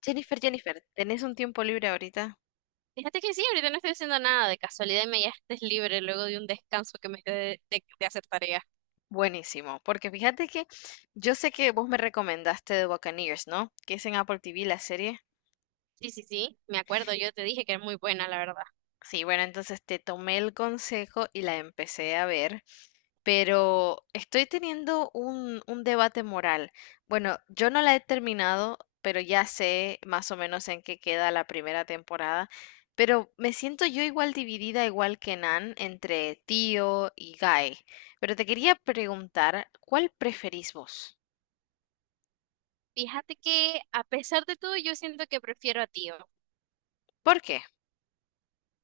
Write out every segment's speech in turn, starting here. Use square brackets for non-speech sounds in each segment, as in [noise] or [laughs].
Jennifer, Jennifer, ¿tenés un tiempo libre ahorita? Fíjate que sí, ahorita no estoy haciendo nada. De casualidad me estés libre luego de un descanso que me dio de hacer tareas. Buenísimo, porque fíjate que yo sé que vos me recomendaste The Buccaneers, ¿no? Que es en Apple TV la serie. Sí, sí, sí, me acuerdo. Yo te dije que era muy buena, la verdad. Sí, bueno, entonces te tomé el consejo y la empecé a ver, pero estoy teniendo un debate moral. Bueno, yo no la he terminado, pero ya sé más o menos en qué queda la primera temporada, pero me siento yo igual dividida, igual que Nan, entre Tío y Guy. Pero te quería preguntar, ¿cuál preferís vos? Fíjate que a pesar de todo, yo siento que prefiero a Tío. ¿Por qué?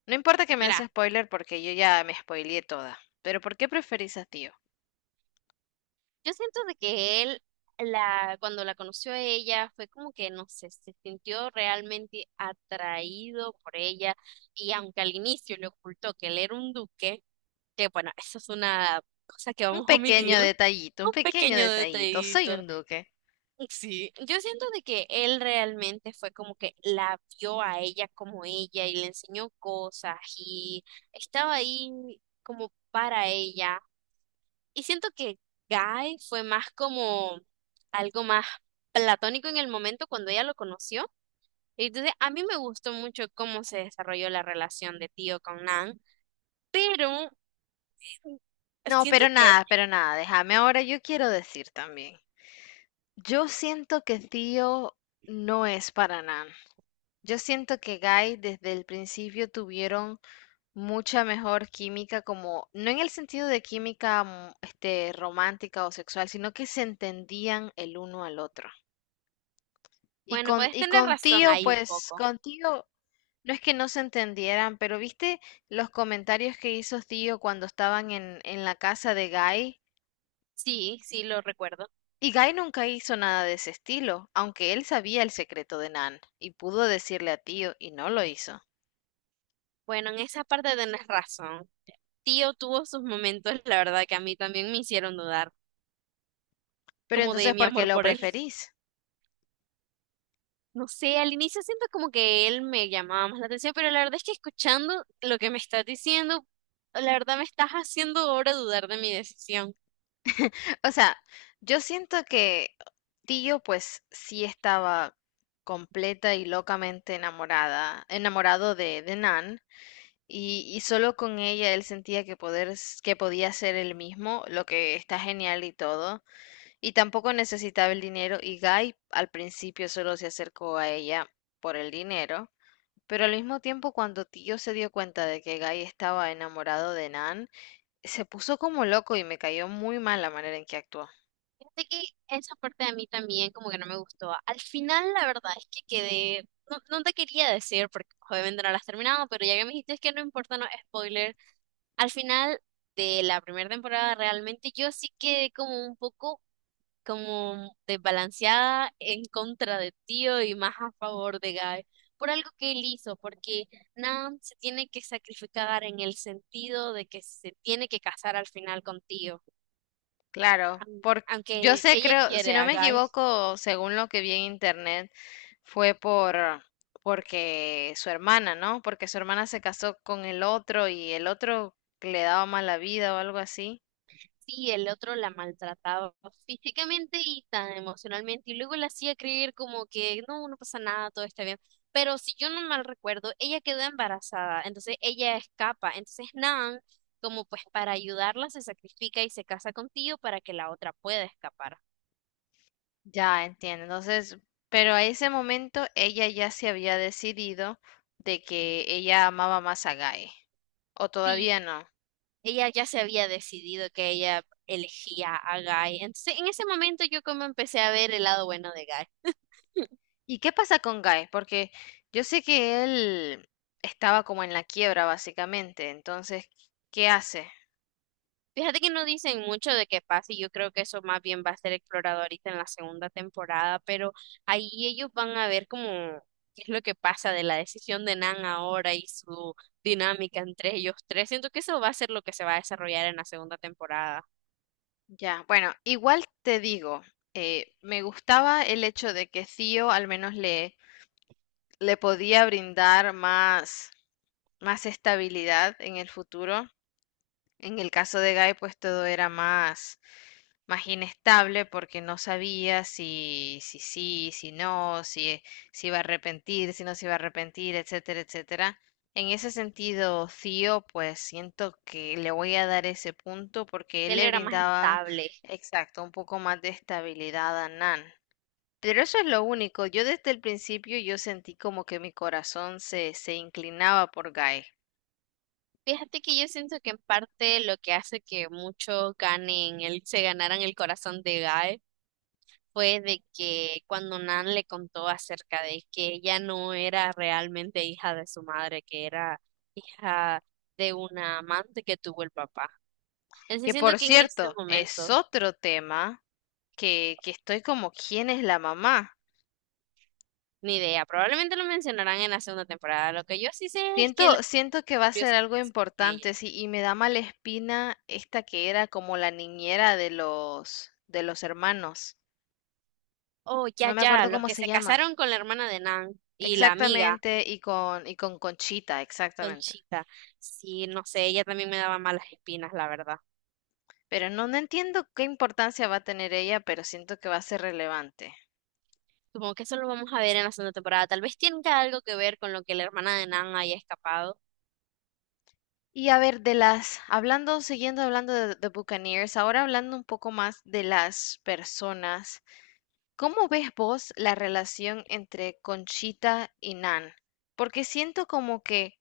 No importa que me des Mira, spoiler porque yo ya me spoileé toda, pero ¿por qué preferís a Tío? yo siento de que él, la, cuando la conoció a ella, fue como que, no sé, se sintió realmente atraído por ella. Y aunque al inicio le ocultó que él era un duque, que bueno, eso es una cosa que Un vamos a pequeño omitir, detallito, un un pequeño pequeño detallito. Soy detallito. un duque. Sí, yo siento de que él realmente fue como que la vio a ella como ella y le enseñó cosas y estaba ahí como para ella. Y siento que Guy fue más como algo más platónico en el momento cuando ella lo conoció. Y entonces, a mí me gustó mucho cómo se desarrolló la relación de Tío con Nan, pero No, siento pero que, nada, pero nada. Déjame ahora, yo quiero decir también. Yo siento que Tío no es para Nan. Yo siento que Guy desde el principio tuvieron mucha mejor química, como, no en el sentido de química romántica o sexual, sino que se entendían el uno al otro. Y bueno, con, puedes y tener con razón Tío, ahí un pues, poco. con Tío, no es que no se entendieran, pero viste los comentarios que hizo Tío cuando estaban en la casa de Guy. Sí, sí, lo recuerdo. Y Guy nunca hizo nada de ese estilo, aunque él sabía el secreto de Nan y pudo decirle a Tío y no lo hizo. Bueno, en esa parte tenés razón. Tío tuvo sus momentos, la verdad, que a mí también me hicieron dudar, Pero como de entonces, mi ¿por qué amor lo por él. [laughs] preferís? No sé, al inicio siento como que él me llamaba más la atención, pero la verdad es que escuchando lo que me estás diciendo, la verdad me estás haciendo ahora dudar de mi decisión. O sea, yo siento que Tío pues sí estaba completa y locamente enamorada, enamorado de Nan, y solo con ella él sentía que podía ser él mismo, lo que está genial y todo. Y tampoco necesitaba el dinero. Y Guy al principio solo se acercó a ella por el dinero. Pero al mismo tiempo, cuando Tío se dio cuenta de que Guy estaba enamorado de Nan, se puso como loco y me cayó muy mal la manera en que actuó. Fíjate que esa parte de mí también como que no me gustó. Al final, la verdad es que quedé, no, no te quería decir porque pues, obviamente no la has terminado, pero ya que me dijiste es que no importa, no spoiler. Al final de la primera temporada realmente yo sí quedé como un poco como desbalanceada en contra de Tío y más a favor de Guy por algo que él hizo, porque Nam se tiene que sacrificar en el sentido de que se tiene que casar al final con Tío, Claro, aun- por, yo aunque sé, ella creo, si quiere no a me Guy. equivoco, según lo que vi en internet, fue por porque su hermana, ¿no? Porque su hermana se casó con el otro y el otro le daba mala vida o algo así. Sí, el otro la maltrataba físicamente y tan emocionalmente y luego la hacía creer como que no, no pasa nada, todo está bien. Pero si yo no mal recuerdo, ella quedó embarazada, entonces ella escapa, entonces Nan, como pues para ayudarla, se sacrifica y se casa con Tío para que la otra pueda escapar. Ya entiendo. Entonces, pero a ese momento ella ya se había decidido de que ella amaba más a Guy. ¿O Sí, todavía no? ella ya se había decidido que ella elegía a Guy, entonces en ese momento yo como empecé a ver el lado bueno de Guy. ¿Y qué pasa con Guy? Porque yo sé que él estaba como en la quiebra, básicamente. Entonces, ¿qué hace? Fíjate que no dicen mucho de qué pasa y yo creo que eso más bien va a ser explorado ahorita en la segunda temporada, pero ahí ellos van a ver como qué es lo que pasa de la decisión de Nan ahora y su dinámica entre ellos tres. Siento que eso va a ser lo que se va a desarrollar en la segunda temporada. Ya, bueno, igual te digo, me gustaba el hecho de que Theo al menos le, le podía brindar más, más estabilidad en el futuro. En el caso de Guy, pues todo era más, más inestable porque no sabía si, si sí, si no, si, si iba a arrepentir, si no se iba a arrepentir, etcétera, etcétera. En ese sentido, Theo, pues siento que le voy a dar ese punto porque él Él le era más brindaba, estable. exacto, un poco más de estabilidad a Nan. Pero eso es lo único. Yo desde el principio yo sentí como que mi corazón se, se inclinaba por Guy. Fíjate que yo siento que en parte lo que hace que muchos ganen, el, se ganaran el corazón de Guy fue de que cuando Nan le contó acerca de que ella no era realmente hija de su madre, que era hija de una amante que tuvo el papá. Que Entonces siento por que en este cierto, es momento, otro tema que estoy como, ¿quién es la mamá? ni idea, probablemente lo mencionarán en la segunda temporada. Lo que yo sí sé es que la Siento, siento que va a abrió ser su algo corazón con ella. importante, sí, y me da mala espina esta que era como la niñera de los hermanos. Oh, No ya, me ya, acuerdo los cómo que se se llama. casaron con la hermana de Nan y la amiga, Exactamente, y con Conchita, exactamente. Conchita. Sí, no sé, ella también me daba malas espinas, la verdad. Pero no, no entiendo qué importancia va a tener ella, pero siento que va a ser relevante. Supongo que eso lo vamos a ver en la segunda temporada. Tal vez tenga algo que ver con lo que la hermana de Nan haya escapado. Y a ver, de las, hablando, siguiendo hablando de Buccaneers, ahora hablando un poco más de las personas. ¿Cómo ves vos la relación entre Conchita y Nan? Porque siento como que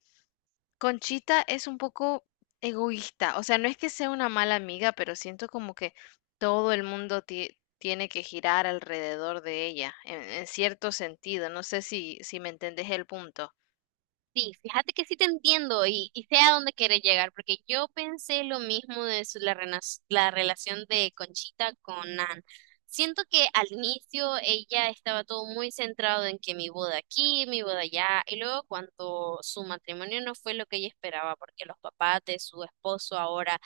Conchita es un poco egoísta, o sea, no es que sea una mala amiga, pero siento como que todo el mundo tiene que girar alrededor de ella, en cierto sentido, no sé si, si me entendés el punto. Sí, fíjate que sí te entiendo y sé a dónde quieres llegar, porque yo pensé lo mismo de la relación de Conchita con Nan. Siento que al inicio ella estaba todo muy centrado en que mi boda aquí, mi boda allá, y luego cuando su matrimonio no fue lo que ella esperaba, porque los papás de su esposo ahora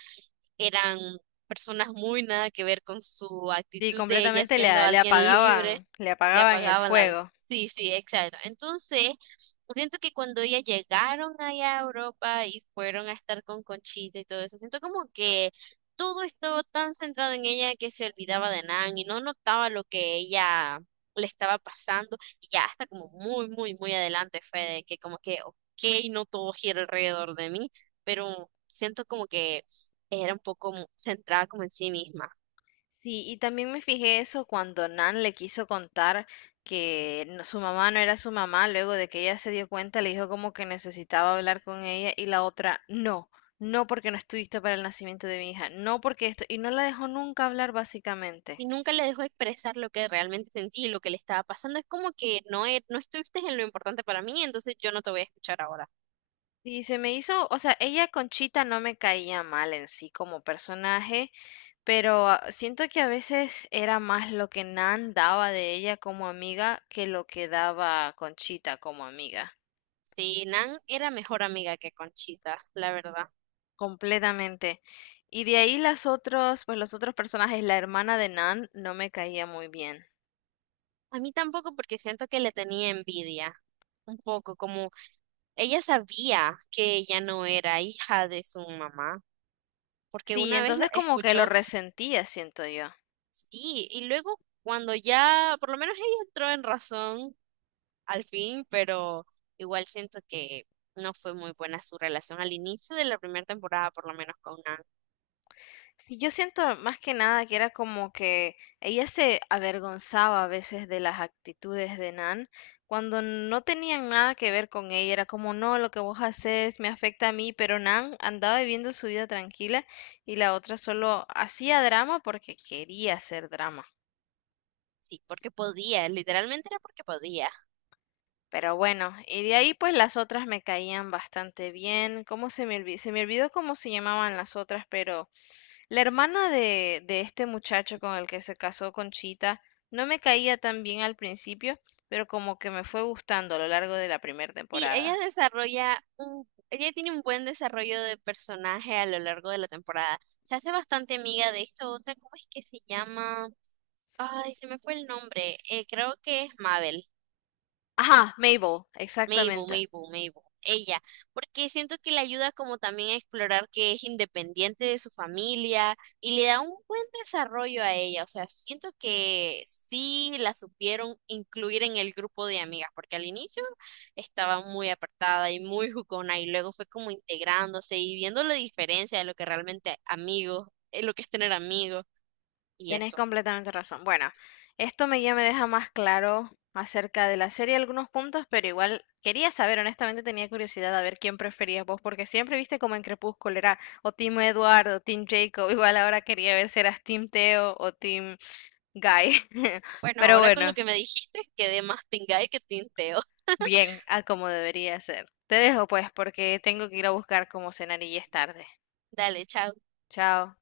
eran personas muy nada que ver con su Sí, actitud de ella completamente le, siendo alguien libre, le le apagaban el apagaban la... fuego. Sí, sí, exacto. Entonces, siento que cuando ellas llegaron allá a Europa y fueron a estar con Conchita y todo eso, siento como que todo estuvo tan centrado en ella que se olvidaba de Nan y no notaba lo que ella le estaba pasando y ya hasta como muy, muy, muy adelante fue de que como que, ok, no todo gira alrededor de mí, pero siento como que era un poco centrada como en sí misma. Sí, y también me fijé eso cuando Nan le quiso contar que su mamá no era su mamá, luego de que ella se dio cuenta, le dijo como que necesitaba hablar con ella y la otra, no, no porque no estuviste para el nacimiento de mi hija, no porque esto, y no la dejó nunca hablar básicamente. Si nunca le dejó expresar lo que realmente sentí y lo que le estaba pasando, es como que no, no estuviste en lo importante para mí, entonces yo no te voy a escuchar ahora. Y se me hizo, o sea, ella Conchita no me caía mal en sí como personaje, pero siento que a veces era más lo que Nan daba de ella como amiga que lo que daba Conchita como amiga. Sí, Nan era mejor amiga que Conchita, la verdad. Completamente. Y de ahí las otros, pues los otros personajes, la hermana de Nan no me caía muy bien. A mí tampoco porque siento que le tenía envidia, un poco, como ella sabía que ella no era hija de su mamá, porque Sí, una vez lo entonces como que lo escuchó, resentía, siento yo. sí, y luego cuando ya, por lo menos ella entró en razón al fin, pero igual siento que no fue muy buena su relación al inicio de la primera temporada, por lo menos con Nan. Sí, yo siento más que nada que era como que ella se avergonzaba a veces de las actitudes de Nan cuando no tenían nada que ver con ella. Era como, no, lo que vos haces me afecta a mí, pero Nan andaba viviendo su vida tranquila y la otra solo hacía drama porque quería hacer drama. Sí, porque podía, literalmente era porque podía. Pero bueno, y de ahí pues las otras me caían bastante bien. ¿Cómo se me olvidó? Se me olvidó cómo se llamaban las otras, pero la hermana de este muchacho con el que se casó Conchita no me caía tan bien al principio, pero como que me fue gustando a lo largo de la primera Sí, ella temporada. desarrolla un, ella tiene un buen desarrollo de personaje a lo largo de la temporada. Se hace bastante amiga de esta otra, ¿cómo es que se llama? Ay, se me fue el nombre. Creo que es Mabel. Ajá, Mabel, Mabel, exactamente. Mabel, Mabel, ella, porque siento que le ayuda como también a explorar que es independiente de su familia y le da un buen desarrollo a ella, o sea, siento que sí la supieron incluir en el grupo de amigas, porque al inicio estaba muy apartada y muy jugona y luego fue como integrándose y viendo la diferencia de lo que realmente amigos, lo que es tener amigos y Tenés eso. completamente razón. Bueno, esto me, ya me deja más claro acerca de la serie algunos puntos, pero igual quería saber, honestamente tenía curiosidad a ver quién preferías vos, porque siempre viste como en Crepúsculo era o Team Eduardo, Team Jacob, [laughs] igual ahora quería ver si eras Team Theo o Team Guy. [laughs] Bueno, Pero ahora con lo bueno, que me dijiste, quedé más tingay que tinteo. bien, a como debería ser. Te dejo pues, porque tengo que ir a buscar cómo cenar y ya es tarde. Dale, chao. Chao.